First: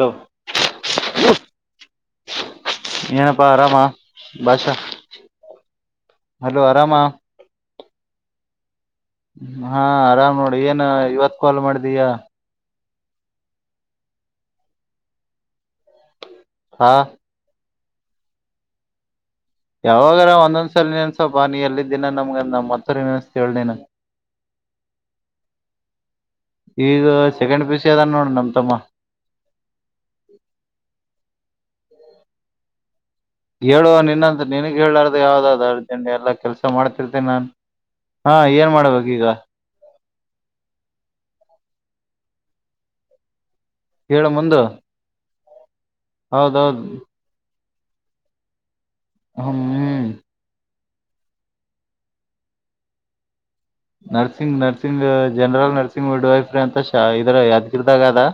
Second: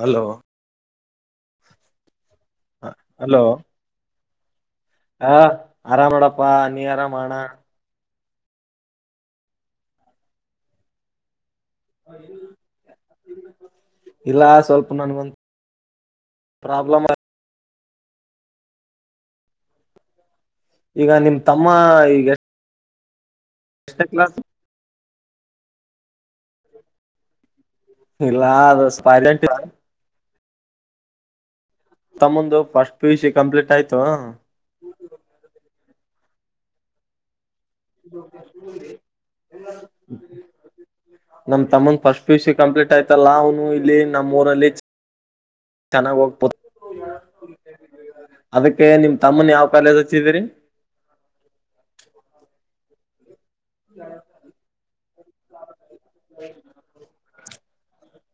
Hello [unintelligible] hello ಏನಪ್ಪಾ ಆರಾಮಾ? ಬಾಷಾ ಹ ಆರಾಮ್ ನೋಡಪ್ಪಾ ನೀ ಆರಾಮ ಅಣ? ಹಾ ಆರಾಮ್ ನೋಡಿ ಏನ ಇವತ್ ಕೋಲ್ ಮಾಡಿದೀಯ? ಇಲ್ಲ ಸ್ವಲ್ಪ ನನಗೊಂದ್ ಹಾ ಪ್ರಾಬ್ಲಮ್ ಆ ಯಾವಾಗರ ಒನ್ನೊಂದ್ ಸಲಿ ಈಗ ನಿಮ್ ನೆನ್ಸಪ್ಪ ನೀ ತಮ್ಮ ಎಲ್ಲಿದಿನ ಈಗ ನಮ್ಗ ನಮ್ ಸರಿನಾ? ಹೇಳ್ ನೀನು ಎಷ್ಟನೇ ಕ್ಲಾಸ್ ಈಗ ಸೆಕೇಂಡ್ ಪಿ ಯು ಸಿ ಅದಾನ ನೋಡ್ ನಮ್ ಇಲ್ಲಾ ತಮ್ಮ ಅದು ಸ್ಪಾಜೇಂಟಿಯ ತಮ್ಮಂದು ಪಸ್ ಹೇಳುವ ನಿನ್ನಂತ ನಿನಗ್ ಹೇಳಾರ್ದ ಯಾವ್ದದ ಎಂಡ್ ಎಲ್ಲಾ ಕೆಲ್ಸ ಮಾಡ್ತಿರ್ತೇನೆ ನಾನ್ [unintelligible] ಹಾ ಏನ್ ಮಾಡ್ಬೇಕ ಈಗ ನಮ್ಮ ತಮ್ಮನ್ first P U C complete ಆಯ್ತಲ್ಲ ಅವ್ನ್ ಇಲ್ಲಿ ಹೇಳ ನಮ್ಮ ಮುಂದು ಊರಲ್ಲಿ ಚ್ ತೆನಾಗ್ ಓಗ್ಪುತ್ ಹೌದೌದು ಅದಿಕ್ ಕ್ಕೆ ನಿಮ್ ತಮ್ಮನ್ ಯಾವ ಕಾಲೇಜ್ ಹ್ಮ್ ಹಚ್ಚಿದೀರಿ? [unintelligible] Nursing nursing general nurse ಇಂಗ್ wood ವೈಫ್ರೆ ಅಂತ ಶಾ ಇದ್ರಾಗ್ ಯಾ ದ್ರ ದಾಗದಾ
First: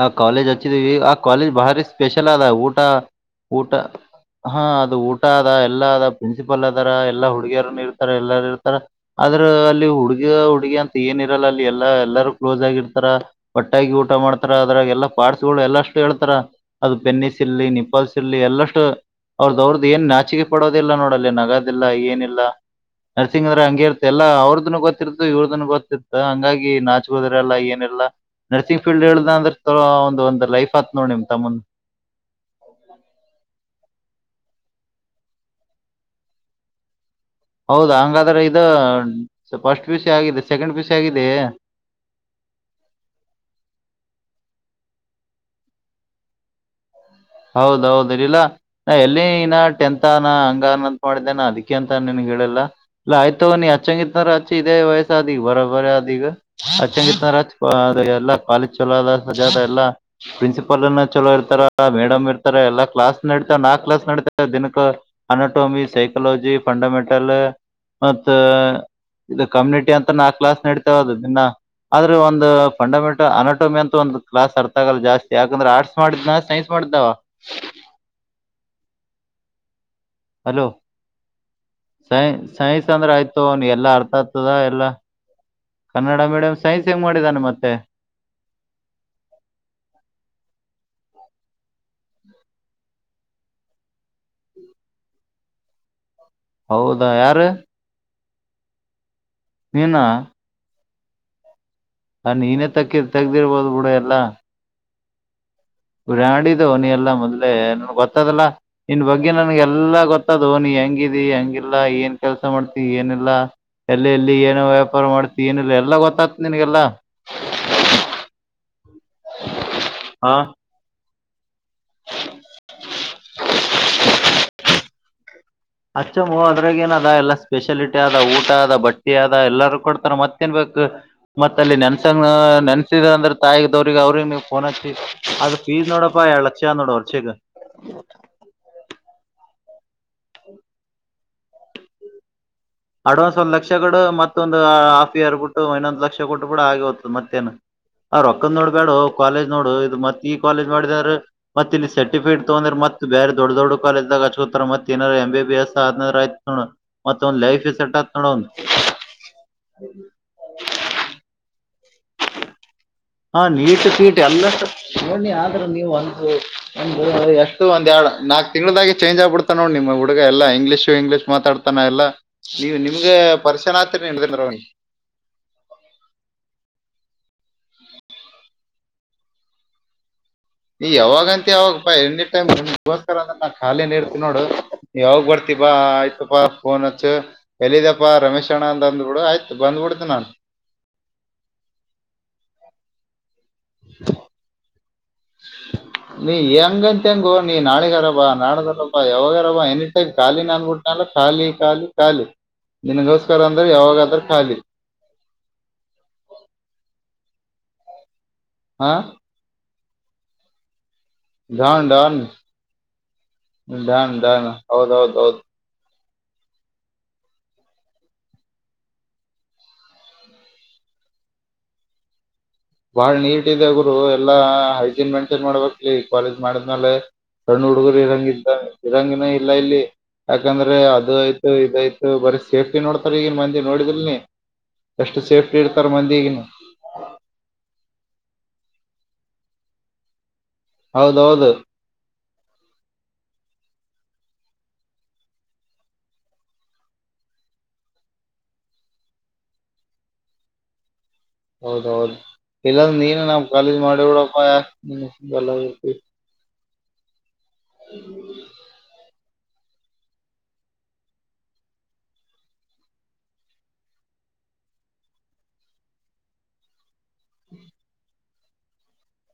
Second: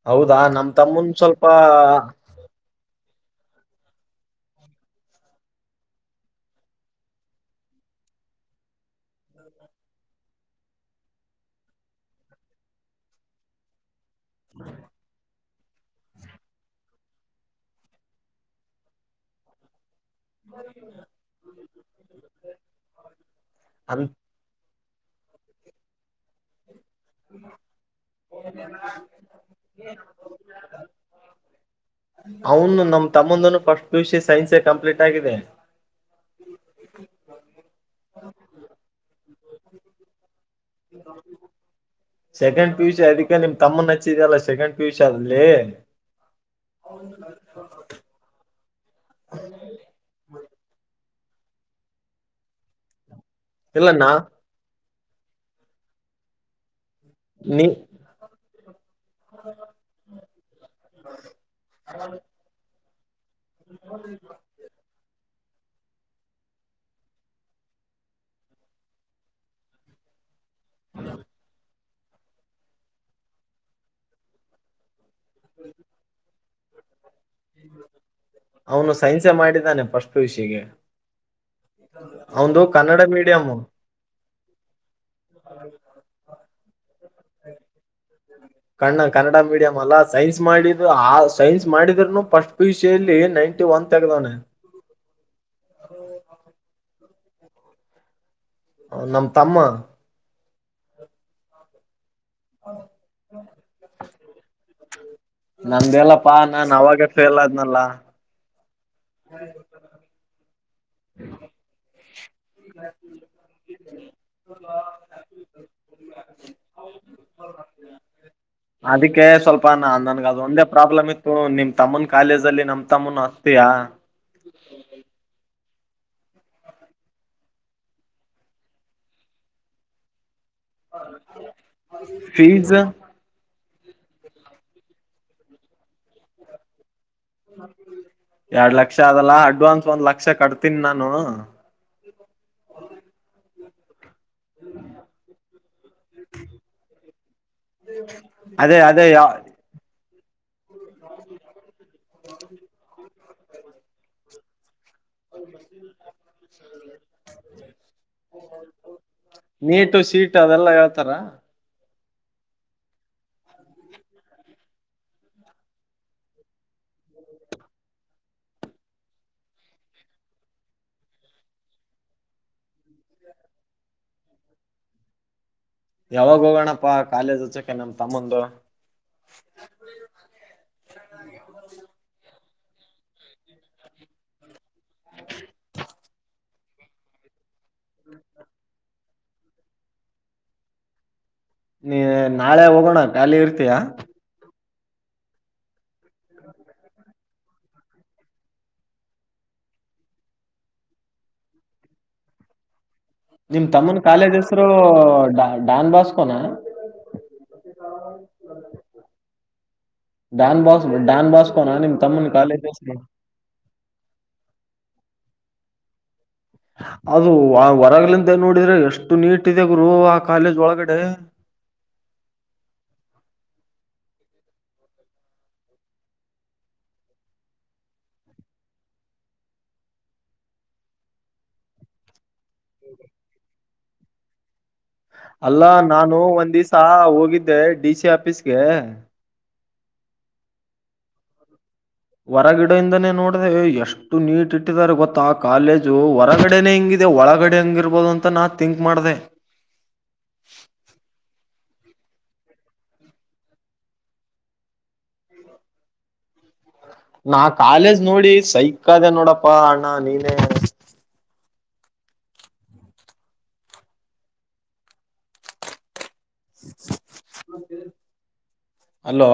ಆ ಹೌದಾ ಕಾಲೇಜ್ ನಮ್ ಅಚ್ಚಿದಿವಿ ತಮ್ಮನ್ ಆ ಸ್ವಲ್ಪ ಕಾಲೇಜ್ ಭಾರಿ ಸ್ಪೆಷಲ್ ಅದ ಊಟ ಊಟ ಹಾ ಅದು ಊಟ ಅದ ಎಲ್ಲ ಅದ ಪ್ರಿನ್ಸಿಪಲ್ ಅದಾರ ಎಲ್ಲಾ ಹುಡುಗಿಯರನು ಇರ್ ತಾರ ಎಲ್ಲಾರು ಇರ್ತಾರ ಆದ್ರ ಅಲ್ಲಿ ಹುಡುಗಿ ಹುಡುಗಿ ಅಂತ ಏನ ಇರಲ್ಲ. ಅಲ್ಲಿ ಎಲ್ಲಾ ಎಲ್ಲಾರ ಕ್ಲೋಸ್ ಆಗಿ ಇರ್ತಾರ ಒಟ್ಟಾಗಿ ಊಟ ಮಾಡ್ತಾರ. ಅದ್ರಾಗ ಎಲ್ಲಾ ಪಾರ್ಟ್ಸ್ ಗಳು ಎಲ್ಲ ಅಷ್ಟು ಹೇಳ್ತಾರ ಅದು ಪೆನ್ನಿಸ್ ಇರ್ಲಿ ನಿಪಲ್ಸಿರ್ಲಿ ಎಲ್ಲಷ್ಟು ಅವ್ರದವ್ರದ್ ಏನ್ ನಾಚಿಕೆ ಪಡೋದಿಲ್ಲ ನೋಡ ಅಲ್ಲಿ ನಗದಿಲ್ಲ ಏನಿಲ್ಲ. ನರಸಿಂಗ್ಂದ್ರ ಹಂಗಿ ಅನ್ ಇತೆ ಎಲ್ಲ ಅವರು ಗೊತ್ತಿತತ್ತು ಇವ್ರದನ್ ಗೊತ್ತಿರ್ತ ಹಂಗಾಗಿ ನಾ ದ್ರಲ್ಲ ಏನಲ್ಲಾ ನರ್ಸಿಂಗ್ ಫೀಲ್ಡ್ ಹೇಳುದ ಅಂದ್ರ ಒಂದ ಒಂದ್ ಲೈಫ್ ಆತ್ ನೋಡ್ ನಿಮ್ ತಮ್ಮಂದ ಸೈನ್ಸ ಕಂಪ್ಲೀಟ್ ಆಗಿದೆ ಹೌದ ಹಂಗಾದ್ರೆ ಇದು ಫಸ್ಟ್ ಪಿ ಯು ಸಿ ಆಗಿದೆ ಸೆಕೆಂಡ್ ಪಿ.ಯು.ಸಿ. ಆಗಿದೆ. ಸೆಕೆಂಡ್ ಪಿಯುಸಿ ಅದಕ್ಕೆ ನಿಮ್ ತಮ್ಮ ನಚ್ಚಿದಲ್ಲ ಸೆಕೆಂಡ್ [unintelligible] ಹೌದೌದ ಇಲ್ಲ ಎಲ್ಲಿ ಅನ ಟೆಂತ್ನ ಹಂಗಾನ ಮಾಡಿದ್ದೇನೆ ಅದಕ್ಕೆ ಅಂತ ನಿನ್ಗ್ ಹೇಳಿಲ್ಲ ಇಲ್ಲ ಆಯ್ತು ನೀ ಇಲ್ಲ ನಾ ಹಚ್ಚಂಗಿರ್ತಾರ ಅಚ್ಚ ಇ ಇದೇ ವಯಸ್ ಧಿ ಬರಬ ಅಧಿಗ ಸಂಗೀತ್ನಾಜ್ ನೀ ಎಲ್ಲ ಕಾಲೇಜ್ ಚಲೋದ ಸಜಾದ ಎಲ್ಲಾ ಪ್ರಿನ್ಸಿಪಾಲ್ ನ್ನಿ ಚಲೋ ಇರ್ತಾರ ಮಡಮ ಎಲ್ಲ ಕ್ಲಾಸ್ ನಡೀತಾವವೆ ನಾಲ್ಕು ಕ್ಲಾಸ್ ನಡತೇವೆ ದಿನಕ್ಕೆ ಅನೋಟೊಮಿ ಸೈಕಲಜಿ ಫಂಡಮೆಂಟಲ್ ಮತ ಇದು ಕಮ್ಯುನಿಟಿ ಅಂತ ನಾಲ್ಕ ಕ್ಲಾಸ್ ನಡತೇವೆದು ದಿನ್ನ ಆದ್ರೆ ಒಂದು ಫಂಡಮೆಂಟಲ್ ಅನಾಟಮಿ ಅಂತ ಒಂದು ಕ್ಲಾಸ್ ಅರ್ತ ಆಗಲ್ಲ ಜಾಸ್ತಿ ಯಾಕಂದ್ರ ಆರ್ಟ್ಸ್ ಮಾಡಿದ್ನ ಪಡ್ದಾವ ಹ್ಮ್ ಹ್ಮ ಅವನು ಸೈನ್ಸೆ ಮಾಡಿದ್ದಾನೆ ಫಸ್ಟ್ ವಿಷಯ ಹಲೋ ಸೈ ಸೈನ್ಸ್ ಅಂದ್ರ ಆಯ್ತು ಅವ ಎಲ್ಲಾ ಅರ್ಥತ್ ತದಾ ಎಲ್ಲ ಮತ್ತೆ ಕಣ್ಣ ಕನ್ನಡ ಮೀಡಿಯಂ ಅಲ್ಲ ಸೈನ್ಸ್ ಮಾಡಿದು ಆ ಸೈನ್ಸ್ ಮಾಡಿದ್ರನು ಫಸ್ಟ್ ಪೊಸಿಷಿಯಲ್ಲಿ ನೈಂಟಿ ಒನ್ ತೆಗ್ದಾನೆ ಹೌದಾ ಯಾರು ಹ ನಮ ಇ ಹ ನೀನೇ ತಕ್ಕಿ ತೆಗ್ದಿರ್ಬೋದು ಬಿುಡ ಎಲ್ಲಾ ನಂದೆಲ್ಲಪ್ಪಾ ಗ್ರಾಡಿದು ನಾನ್ ನೀ ಅವಾಗ ಎಲ್ಲ ಫೇಲ್ ಮೊದ್ಲೆೇ ಆದ್ನಲ್ಲ ನನ್ಗೆ ಗೊತ್ತದಲ್ಲಾ ಇನ್ ಬಗ್ಗೆ ನನ್ಗೆಲ್ಲಾ ಗೊತ್ತಾದ ಓ ನೀ ಹೆಂಗಿದಿ ಹೆಂಗಿಲ್ಲಾ ಏನ್ ಕೆಲ್ಸ ಮಾಡ್ತಿ ಏನಿಲ್ಲಾ ಎಲ್ಲಿ ಎಲ್ಲಿ ಏನ ವ್ಯಾಪಾರ ಮಾಡ್ತಿ ಏನಿಲ್ಲ ಎಲ್ಲಾ ಗೊತ್ತತ ನನ್ಗೆಲ್ಲಾ ಅದಕ್ಕೆ ಸ್ವಲ್ಪ ನಾ ಅಂದನ್ಗ ಅದು ಒಂದೇ ಪ್ರಾಬ್ಲಮ್ ಇತ್ತು ನಿಮ್ ತಮ್ಮನ್ ಕಾಲೇಜ್ ಅಲ್ಲಿ ನಮ್ ತಮ್ಮನ್ ಹಚತಿಯಾ ಅಚ್ಚಮ್ಮ ಅದ್ರಾಗ ಏನ ಅದ ಎಲ್ಲಾ ಸ್ಪೆಷಾಲಿಟಿ ಅದ ಊಟ ಅದ ಬಟ್ಟಿ ಅದ ಎಲ್ಲಾರೂ ಕೊಡ್ತಾರೆ ಮತ್ತ ತಿನ್ಬೇಕು ಮತ್ತ ಅಲ್ಲಿ ನೆನ್ಸನ್ ಫೀಸ್ ನೆನ್ಸಿದ ಅಂದ್ರೆ ತಾಯಿ ಅವರಿಗೆ ಅವರಿಗೆನಚ್ಚಿ ಅದು ಫೀಸ್ ನೋಡಪ್ಪ ಎರಡ ಲಕ್ಷ ನೋಡ ವರ್ಷಿಗ ಎರಡ್ ಲಕ್ಷ ಅದಲ್ಲ ಅಡ್ವಾನ್ಸ್ ಒಂದ್ ಲಕ್ಷ ಕಟ್ತೀನಿ ನಾನು ಅಡ್ವಾನ್ಸ್ ಒಂದ ಲಕ್ಷಗಳು ಮತ್ತ ಮತ್ತೊಂದು ಹಾಫ್ ಇಯರ್ ಬಿಟ್ಟು ಇನ್ನೊಂದಂದು ಲಕ್ಷ ಕೊಟ್ಟು ಕೂಡ ಆಗಿ ಹತದ ಮತ್ತೇನ್ ಅವ್ ರೊಕ್ಕಂದ್ ಅದೇ ನೋಡ್ಬೇಡು ಅದೇ ಕಾಲೇಜ್ ನೋಡು ಇದು ಮತ್ತೆ ಕಾಲೇಜ ಮಾಡಿದ ಮತ್ತ ಇಲ್ಲಿ ಸರ್ಟಿಫಿಕೇಟ್ ತಗೊಂಡ್ರ ಮ ಬೇರೆ ದೊಡ್ಡ ದೊಡ್ಡ ಕಾಲೇಜ ದಾಗಿ ಹಚ್ಕತಾರೆ ಮೆ ಎಂ ಬಿ ಎಸ್ ಆದ್ತ ಮತ್ತಂದು ಲೈಫ್ ಸೆಟ್ ಆತ್ ನೋಡ ಒಂದ್ ನೀಟು ಸೀಟು ಅದೆಲ್ಲಾ ಹೇಳ್ತಾರ ಹಾ ನೀಟ ಸಟ್ ಎಲ್ಲಷ್ಟು ನೋ ಆದ್ರ ನೀವ ಒಂದ ಒ ಎಷ್ಟು ಒಂದ್ ಎರಡ್ ನಾಕ್ ತಿಂಗಳದಾಗಿ ಚೇಂಜ್ ಆಗ್ಬಿಡ್ತಾ ನೋಡ್ ನಿಮ್ ಹುಡುಗ ಎಾ ಇಂಗ್ಲಿಷು ಇಂಗ್ಲಿಷ್ ಮಾತಾಡ್ತಾನ ಎಲ್ಲ ನೀವ್ ನಿಮ್ಗೆ ಪರಿಚನ. ಯಾವಾಗ ಹೋಗೋಣಪ್ಪಾ ಕಾಲೇಜ್ ಹಚ್ಚಕ ನಮ ತಮ್ಮಂದು ನೀ ಯಾವಾಗಂತ ಯಾವಾಗ. ಗೋಸ್ಕರ ಅ್ರ ನ ಲಿನ ನೀ ಇಡ್ತಿವಿ ನೋಡು. ಯಾವಾಗ್ ಬರ್ತಿ ಬಾ ಆಯ್ತಪ್ಪಾ. ಕೋ ನ್ಚ್ಚ. ಎಲ್ಲಿದಪ್ಪ ರಮೇಶ್ಣ್ ಅಂತಂದು. ನಡ ಆಯ್ತು ಬಂದ್ಬಡ್ತ ನಾನು. ನೀ ನಾಳೆ ಹೋಗೋಣ ಖಾಲಿ ಇರ್ತೀಯಾ. [unintelligible] ನೀ ಹೆಂಗಂತ ಹೆಂಗ. ನೀ ನಾಳಗಾರಬಾ ನಾಡದಾರಬಾ ಯಾವಾಗಾರಬಾ ಎನಿಟೈಮ್ ಖಾಲಿ ಅನ್ಬುಟ್ಟನಲ್ಲ ಖಾಲಿ ಖಾಲಿ ಖಾಲಿ. ನಿನಗೋಸ್ಕರ ನಿಮ್ ಅಂದ್ರೆ ತಮ್ಮನ ಯಾವಾಗಾದ್ರೂ ಕಾಲೇಜ್ ಖಾಲಿ ಹೆಸರುಡ ಡಾನ್ ಬಾಸ್ಕೋನ. ಮ ಕಾರ. ಹಾ. ನ್ ಬಸ್ ಧಾನ್ ನ್ ಧಾನ್ ನ್ ಹೌದ್ ಹೌದು. ಬೌದು ಅದು ಹೊರಗಲಿಂದ ನೋಡಿದ್ರೆ ಎಷ್ಟು ನೀಟ್ ಇದೆ ಗುರು ಆ ಕಾಲೇಜ್ ಒಳಗಡೆ ಬಾಳ್ ನೀಟ್ ಇದೆಗುರು ಎಲ್ಲಾ ಹೈಜೀನ್ ಮೆಂಟೈನ್ ಮಾಡ್ಬೇಕಕ್ಲಿ ಕಾಲೇಜ್ ಮಾಡಿದ್ಮೇಲೆ ಸಣ್ಣ ಹುಡುಗರು ಇರಂಗ್ದ ಇರಂಗಿನ ಇಲ್ಲ ಇಲ್ಲಿ ಯಾಕಂದ್ರೆ ಅದು ಆಯ್ತು ಇದಯ್ತು ಬತ ಸೇಫ್ಟಿ ನೋಡ್ತಾರೆ ಈಗ ಮಂದಿ ನೋಡಿದೇ ಅಲ್ಲಾ ನಾನು ಒಂದ್ ದಿವ್ಸ ಹೋಗಿದ್ದೆ ಡಿ ಸಿ ಆಫೀಸ್ಗೆ ಹೌದೌದು ಹೊರಗಿಡ ಇಿಂದಾನೇ ನೋಡ್ದ ಎಷ್ಟು ನೀಟ್ ಇಟ್ಟಿದಿದ್ದಾರೆ ಗೊತ್ತಾ ಆ ಕಾಲೇಜು ಹೊರಗಡೆನೆೇ ಹಿಂಗಿದೆ ಒಳಗಡೆ ಹಂಗಿರ್ಬೋದು ಅಂತ ನಾ ತಿಂಕ್ ಮಾಡ್ದ. ಹೌದೌದು ಇಲ್ಲಂದ್ರ ನೀನು ನಾವ್ ಕಾಲೇಜ್ ಮಾಡಿಡಪ್ಪ ಎಲ್ಲರ್ತಿ. ನಾ ಕಾಲೇಜ್ ನೋಡಿ ಸೈಕ್ ಅದೇ ನೋಡಪ್ಪ. ಅಪ್ಪಾ ಅಣ್ಣ ನೀನೇ. [unintelligible] ಹದ. ಅಲೋ.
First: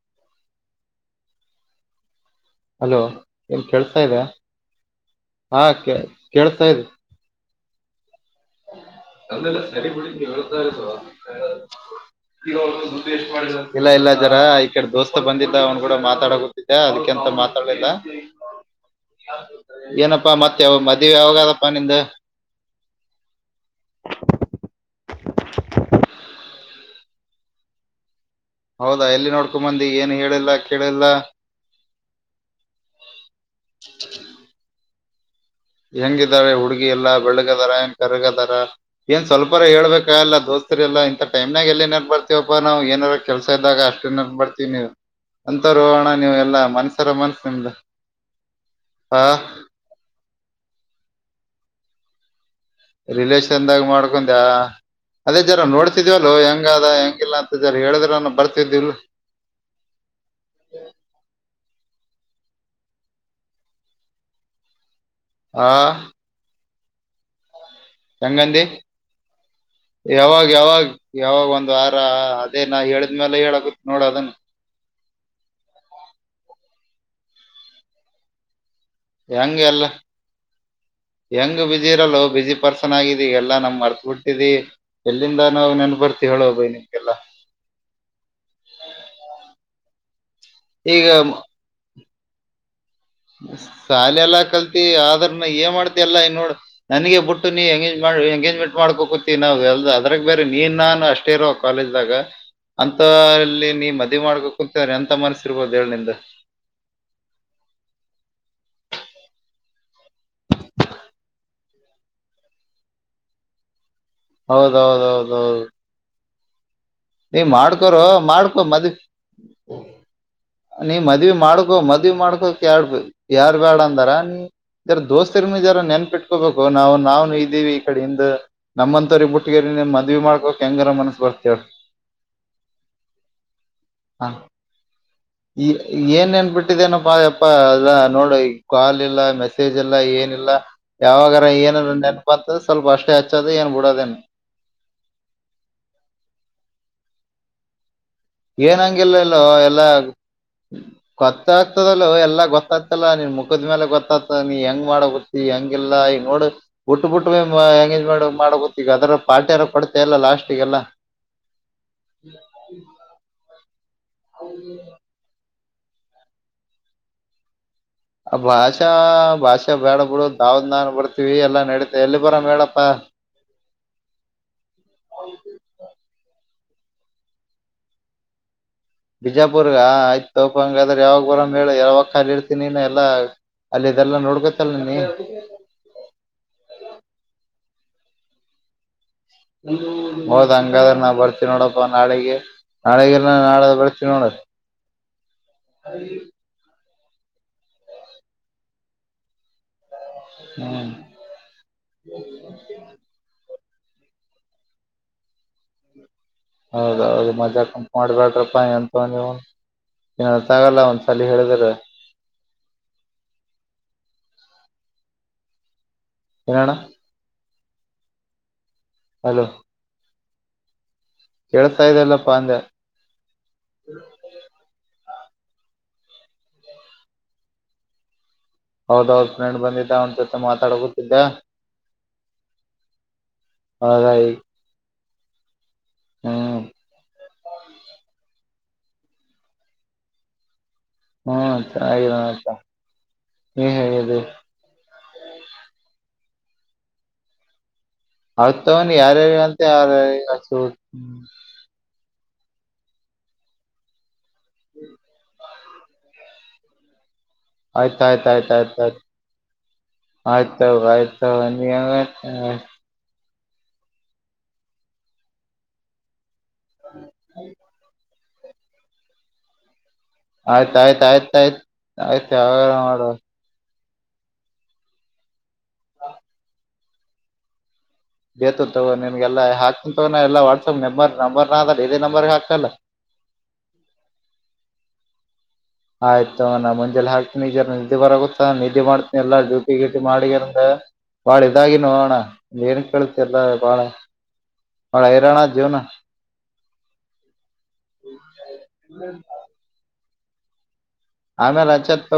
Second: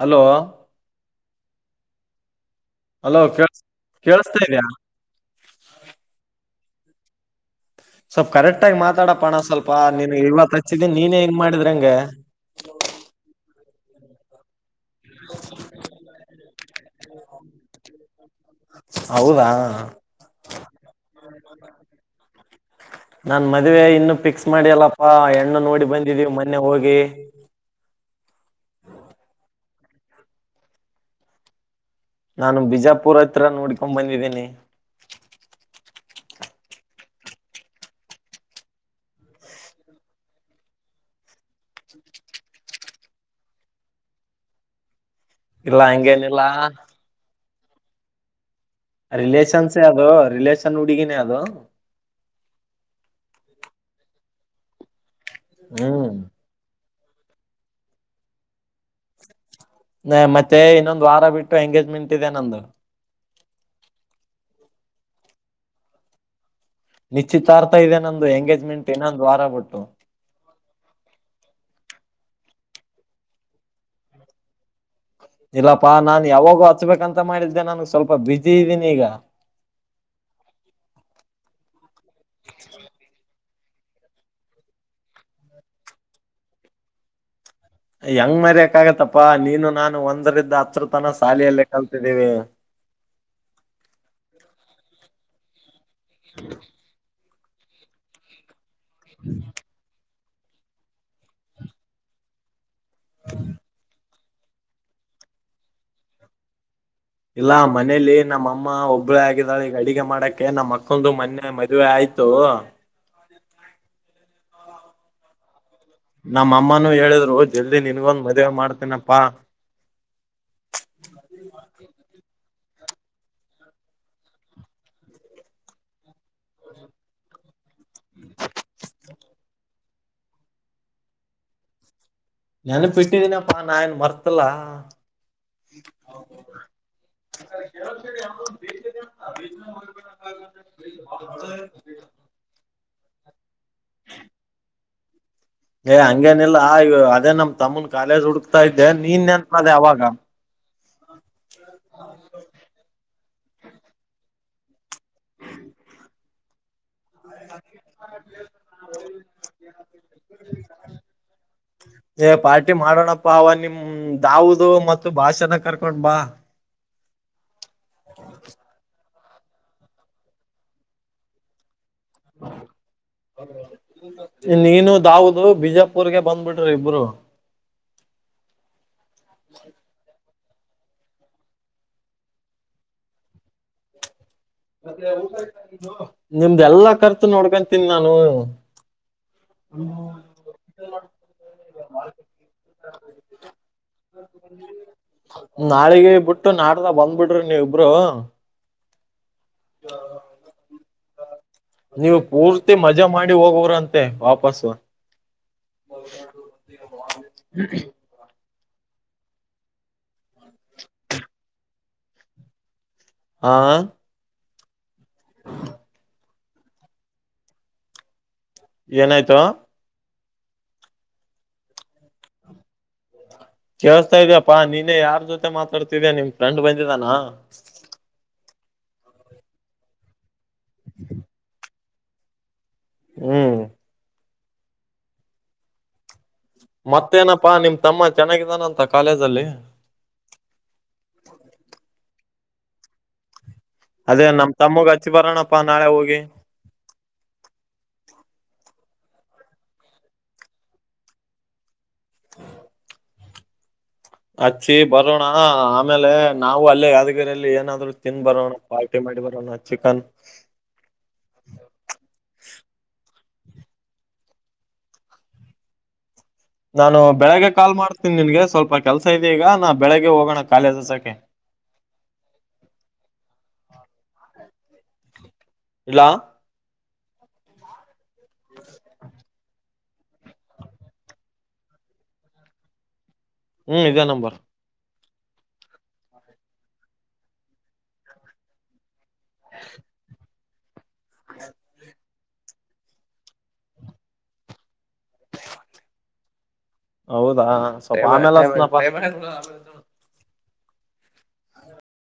ಹಲೋ. ಹಲೋ ಕ ಏನ್ ಕೇಳ್ಸ್ತಾ ಇದೆ ಕೇೇಳಸ್ತಾ ಇದ್ಯಾ. ಹಾ ಕ ಕೇೇಳಸ್ತಾ ಇದಿ. ಸಬ್ ಕರೆಕ್ಟ್. ಆಗಿ ಮಾತಾಡಪ್ಪಣ ಅದೆಲ್ಲ ಸ್ವಲ್ಪ ಸರಿ ಬಿಡಿ ನೀನ್ ಇವತ್ ಹೇಳ್ತಾ ಇತ ಹಚ್ಚಿದೀನಿ ನೀನೇ ಹಿಂಗ್ ಮಾಡಿದ್ರಂಗೆ ದುಡ್ ಎಷ್ಟ್ ಮಾಡಿದ ಇಲ್ಲಾ ಇಲ್ಲ ಈಡೆ ದೋಸ್ತ ಬಂದಿದ್ದ ಅವ್ ಕೂಡ ಮಾತಾಡ ಅದಕ್ಕೆಂತ ಮಾತಾಡ್ಲಿಲ್ಲ ಹೌದಾ ಏನಪ್ಪಾ ಮತ್ತೆ ಯಾವಗ ಮದುವೆ ಯಾವಾಗಾದಪ್ಪಾ ನಿಂದು ನಾನ್ ಮದ್ವೆ ಇನ್ನು ಫಿಕ್ಸ್ ಮಾಡಿಯಲ್ಲಪ್ಪಾ ಹೆಣ್ಣು ನೋಡಿ ಬಂದಿದೀವಿ ಮೊನ್ನೆ ಹೋಗಿ ಹೌದಾ ಎಲ್ಲಿ ನೋಡ್ಕೊ ಬಂದಿ ಏನು ಹೇಳಿಲ್ಲ ಕೇಳಿಲ್ಲ ನಾನು ಬಿಜಾಪುರ ಹತ್ರ ನೋಡ್ಕೊಂಡ್ ಬಂದಿದ್ದೇನೆ ಹೆಂಗಿದಾರೆ ಹುಡ್ಗಿ ಎಲ್ಲ ಬೆಳಗದಾರ ಹೆಂಗ ಕರಗದಾರ ಏನ್ ಸ್ವಲ್ಪರ ಹೇಳ್ಬೇಕ ಎಲ್ಲ ದೋಸ್ತರೆ ಎಲ್ಲ ಇಂ ಟೈಮ್ನಾಗ ಎಲ್ಲಿ ನೆನ್ ಬರ್ತತಿವಪ್ಪಾ ನಾವು ಏನಾರ ಕೆಲ್ಸ ಇದ್ದಾಗಅಷ್ಟೇ ನೆನಪು ಬರ್ತೀವಿ ನೀವು ಅಂತ ಇಲ್ಲ ರೋಹಣ ಹಂಗೇನಿಲ್ಲ ನೀವೆಲ್ಲ ಮನ್ಸರ ಮನ್ಸ [inaudible] ರಿಲೇಷನ್ಸ್ ಅದು ರಿಲಷನ್ ಹುಡುಗಿನೆ ಅದು ರಿಲೇಷನ್ದಾಗ ಮಾಡ್ಕೊಂಡ್ಯಾ ಅದೇ ಜರ ಹ್ಮ್ ನೋಡ್ತಿದ್ವಲ್ ಹೆಂಗ ಆದ ಹಂಗಿಲ್ಲ ಅಂತ ಜರ್ ಹೇಳಿದ್ರಾನ ಬರ್ತಿದ್ದಿಲ್ ಮತ್ತೆ ಇನ್ನೊಂದು ವಾರ ಬಿಟ್ಟು ಎಂಗೇಜ್ಮೆಂಟ್ ಇದೆ ನಂದು ಆ ನಿಶ್ಚಿತ ರ್ತಾ ಇದೆ ನಂದುಂದು ಹೆಂಗಂದಿ ಎಂಗೇಜ್ಮೆಂಟ್ ಏನೊಂದು ವಾರ ಬಿಟ್ಟು ಯಾವಾಗ ಒಂದ್ ವಾರ ಅದೇ ನಾ ಹೇಳಿದ್ಮೇಲೆ ಹೇಳಕ ನೋಡ ಅದನ್ನು ಇಲ್ಲಪ್ಪಾ ನಾನ್ ಯಾವಾಗೂ ಹಚ್ಬೇಕಂತ ಮಾಡಿದ್ದೆ ನನ್ಗ್ ಸ್ವಲ್ಪ ಬಿಸಿ ಇದೀನ ಹೆಂಗ ಎಲ್ಲ ಹೆಂಗ್ ಬಿಜಿ ಇರಲ್ಲ ಬಿ ಜಿ ಪರ್ಸನ್ ಆಗಿದೀಲ್ಲ ಎಲ್ಲ ನಮ್ ಮರ್ತ್ ಬಿಟ್ಟಿದಿ ಎಲ್ಲಿಂದ ನಾವ್ ನೆನ್ಪ ಬರ್ತಿ ಹೇಳೋ ಬೈ ನಿಮ್ಗೆಲ್ಲ ಹೆಂಗ್ ಮರಿಕ್ ಆಗತ್ತಪ್ಪಾ ನೀನು ನಾನು ಒಂದ ಈಗ ಹತ್ರತನ ಶಾಲಿಅಲ್ಲೇ ಕಲ್ ಇದೀವಿ ಶಾಲೆ ಎಲ್ಲಾ ಕಲ್ತಿ ಆದ್ರನ ಏನ್ ಮಾಡ್ತಿ ಎಲ್ಲ ಇನೋ ನನಗೆ ಬುಟ್ಟ ನೀ ಎಂಗೇಜ್ಮೆಂಟ್ ಮಾಡ್ಕೋಕತಿವಿ ನಾವು ಎಲ್ಲಾ ಅದ್ರಾಗ ಬೇರೆ ನೀ ನಾನು ಅಷ್ಟೇ ಇರ ಕಾಲೇಜ್ದಾಗ ಅಂತ ಇಲ್ಲಿ ನೀ ಮದ್ವಿ ಮಾಡ್ಬೇಕ ಕುಂತ ಎಂತ ಮನಸಿರ್ಬೋದು ಹೇಳಿ ನಿಂದು ಇಲ್ಲಾ ಮನೇಲಿ ನಮ್ಮಮ್ಮ ಒಬ್ಬಳೆ ಆಗಿದಾಳೆ ಈಗ ಅಡಿಗೆ ಮಾಡಕ್ಕೆೆ ನಮ್ಮ್ ಮಕ್ಕಂದು ಮೊನ್ನೆ ಮದುವೆ ಆಯ್ತು. ಹೌದೌದೌದೌದು. ನಮ್ಮ. ಅಮ್ಮನೂ ಹೇಳಿದ್ರು ನೀ್ ಜಲ್ದಿ ಮಾಡ್ಕೊರೋ ನಿನ್ಗೊಂದ್ ಮದ್ವೆ ಮಾಡ್ಕೊ ಮದ್ವಿ ಮಾಡ್ತೀನಪ್ಪಾ ನೀ ಮದ್ವಿ ಮಾಡ್ಕೊ ಮದ್ವಿ ಮಾಡ್ಕೋ. ಳ್ ಯಾರ್ ಬ್ಯಾಡ ಅಂದಾರ ನೀಾರ ದೋಸ್ತರ್ ಜಾರ ನೆನ್ಪಿಟ್ಕೋಬೇಕು ನಾವು ನಾವ್ ಇದ್ದೀವಿ ಈ ಕಡೆ ಹಿಂದ ನಮ್ಮಂತವರಿ ಬುಟ್ಟಗರಿ ಮದ್ವಿ ಮಾಡ್ಕೋಕ್ ಹೆಂಗರ ಮನಸ್ ಬರ್ತಿ. ನೆನಪಿಟ್ಟಿದೀನಪ್ಪಾ ನಾ ಏನ್ ಹ ಮರ್ತಿಲ್ಲ ಈ ಏನ್ ನೆನ್ಬಿಟ್ಟಿದ್ದೇನಪ್ಪ ಯಪ್ಪಾ ಅಲ್ಲ ನೋಡ ಕಾಲ್ ಇಲ್ಲ ಮೆಸೇಜ್ ಇಲ್ಲ ಏನಿಲ್ಲ ಯಾವಾಗಾರ ಏನಾರ ನೆನಪ ಅಂತ ಸ್ವಲ್ಪ ಅಷ್ಟೇ ಹಚ್ಚೋದು ಏನ್ ಬಿಡದೇನ. ಏ ಹಂಗೇನಿಲ್ಲಾ ಈ ಅದೇ ನಮ್ ತಮನ್. ಏನಂಗಿಲ್ಲಲ್ಲೋ ಎಲ್ಲ ಗೊತ್ತಾಗ್ತದಲ್ಲೋ ಎಲ್ಲಾ ಗೊತ್ತಾಗ್ತಲ್ಲ ನೀನ್ ಮುಖ. ಕದ್ಮೇಲೆ ಗೊತ್ತಾತ ನೀ ಹೆಂಗ್ ಮಾಡ ಗೊತ್ತಿ ಹೆಂಗಿಲ್ಲ ಈಗ ನೋ. ಬಿಟ್ಟ ಬಿಟ್ಟ ಎಂಗೇಜ್ಮೆ ಮಾಡ ಗೊತ್ತ ಈಗ ಅದರ ಪಾರ್ಟಿ ಯಾರ ಕೊಡ್ತಾ ಇಲ್ಲ ಲಾಸ್ಟಿಗೆಲ್ಲ. ನಿ ದಾವುದು ಮತ್ತು ಭಾಷಣ ಕರ್. ಬಾ [unintelligible] ಆ ಭಾಷಾ. ಭಾಷೆ ಬೇಡ ಬಿಹುದು ದಾವ್ ನಾನು ಬರ್ತೀವಿ ಎಲ್ಲ ನಡೀ. ನೀನು ದಾಾವದು ಬಿಜಾಪುರ್ಗೆ ಬಂದ್ಬಿಟ್ಟ. ಇಬರು. ಬಿಜಾಪುರ್ಗ ಆಯ್ತ. ತೋಪ ಹಂಗಾದ್ರೆ ಯಾವಾಗ ಬರ ಯಾವಾಗ ಕಾಲಿ ಇರ್ತೀನಿ ಎಲ್ಲ ಅಲ್ಲಿ ಇದೆಲ್ಲ ನೋಡ್ಕೊ. [unintelligible] ನಿಮ್ದ ಎಲ್ಲಾ ಕರ್ಚ್ ನೋಡ್ಕ- ತಿನ್ನಾನು. ಹೌದ ಹಂಗಾದ್ರೆ ನಾ ಬರ್ತೀವಿ ನೋಡಪ್ಪ ನಾಳಿಗೆ ನಾಳೆೆಗೆ ನಾಳೆ ಬೆರ್ತೀವಿ ನೋಡ. ಬಿಡ್ರಿ ನೀಬ್ರ. ಹ. ನೀವು ಪೂರ್ತಿ ಮಜಾ ಮಾಡಿ ಹೋಗುವರ. ತೆ ವಾಪಸ್. ಹೌದೌದು ಮಜ್ಜಾ ಕಂ ಮಾಡ್ಬೇಡ್ರ. ಪ ಅಂತ ನೀ. ಅರ್ಥ್ ಆಗಲ್ಲ ಒಂದ್ಸಲ ಹೇಳಿದ್ರೆ. ಹಾ. ಹ. ಎನಣ. ಏನಾಯ್ತು. ಕೇಳ್ತಾ ಇದ್ದಲ್ಲಪ್ಪಾ ಅಂದ. ಕೇಳಸ್ತಾ ಇದಪ್ಪಾ ನೀನ್ನ ಯಾರ. ಜೊತೆ ಮಾತಾಡ್ತಿದ್ಯಾ ನಿಮ್ ಫ್ರೆಂಡ್ ಬಂದಿದ್ದಾನ. ಹೌದೌದ ಫ್ರೆಂಡ್ ಬಂದಿದ್ದ ಒ ಮ ಮಾತಾಡ ಗುತ್ತಿದ್ದ ಹ್ಮ್ ಹೌದ ಹ್ಮ ಮತ್ತೇನಪ್ಪಾ ನಿಮ್ ತಮ್ಮ ಚೆನ್ನಾಗಿದ್ದಾನಂತ ಕಾಲೇಜಲ್ಲಿ ಹ್ಮ ಚನ್ನಗಿ ಇದಾನೆ [inaudible] ಅದೇ ನಮ್ ತಮ್ಮಗ್ ಹಚ್ಚಿ ಬರೋಣಪ್ಪಾ ನಾಳೆ ಹೋಗಿ ಅವ ತಗೊಂಡ ಯಾರ್ಯಾರ ಅಂತ ಯಾರಾರ ಹಚ್ಚಿ ಬರೋಣ ಆಮೇಲೆ ನಾವು ಅಲ್ಲೇಯಾವದು ಆಯ್ತಾಯಯ್ತ ಆಯ್ತ ಆಯ್ತ ಮಾಡಿ ಬರೋಣ ಚಿಕನ್ ಆಯ್ತು ಆಯ್ತ ಆಯ್ತ ನೀ್ ನಾನು ಬೆಳಿಗ್ಗೆ ಕಾಲ್ ಮಾಡ್ತ ನಿನ್ಗೆ ಸ್ವಲ್ಪ ಕೆಲಸ ಇದೆ ಈಗ ನಾ ಬೆಳಗ್ಗೆ ಹೋಗೋಣ ಆಯ್ತ್ ಕಾಲೇಜ್ ಆಯಯ್ತ ಹಚ್ಚಕ್ಕೆ. ಆಯ್ತ ಆಯ್ತ್ ಆಯ್ತ ಯಾವ ಮಾಡ ಇಲ್ಲಾ ಬೇತು ತಗೋ ನಿಮಗೆಲ್ಲ ಹಾಕನ್ ತಗೋ ಎಲ್ಲಾ ವಾಟ್ಸಪ್ ನಂಬರ್ ನಂಬರ್ನ ಅಲ್ಲ ಇದೇ ನಂಬರ್ಗೆ ಹಾಕಲ್ಲ ಹ್ಮ್ ಈದೇ ನಂಂಬರ್ ಆಯ್ತು ನಾ ಮಂಜಾಲೇ ಹಾಕ್ತೀನಿ ಈಗ ನಿದ್ದಿ ಬರ ಗೊತ್ತ ನಿಧಿ ಮಾಡ್ ಎಲ್ಲ ಡ್ಯೂಟಿ ಗ್ಯೂಟಿ ಮಾಡಿದಾರ ಹಾ ಬಾಳೆ ಇದಾಗಿ ನೋಣ ಏನ್ ಕೇಳತಿಲ್ಲ ಬಾಳ ಬಹಳ ಹೈರಾಣ ಜೀವ್ನ ಹೌದಾ ಸ್ವಲ್ಪ ಆಮೇಲ್ಲ ಹಚ್ಚತಿನಿ ಆಮ ರಾಜ್ಯತ್ [inaudible]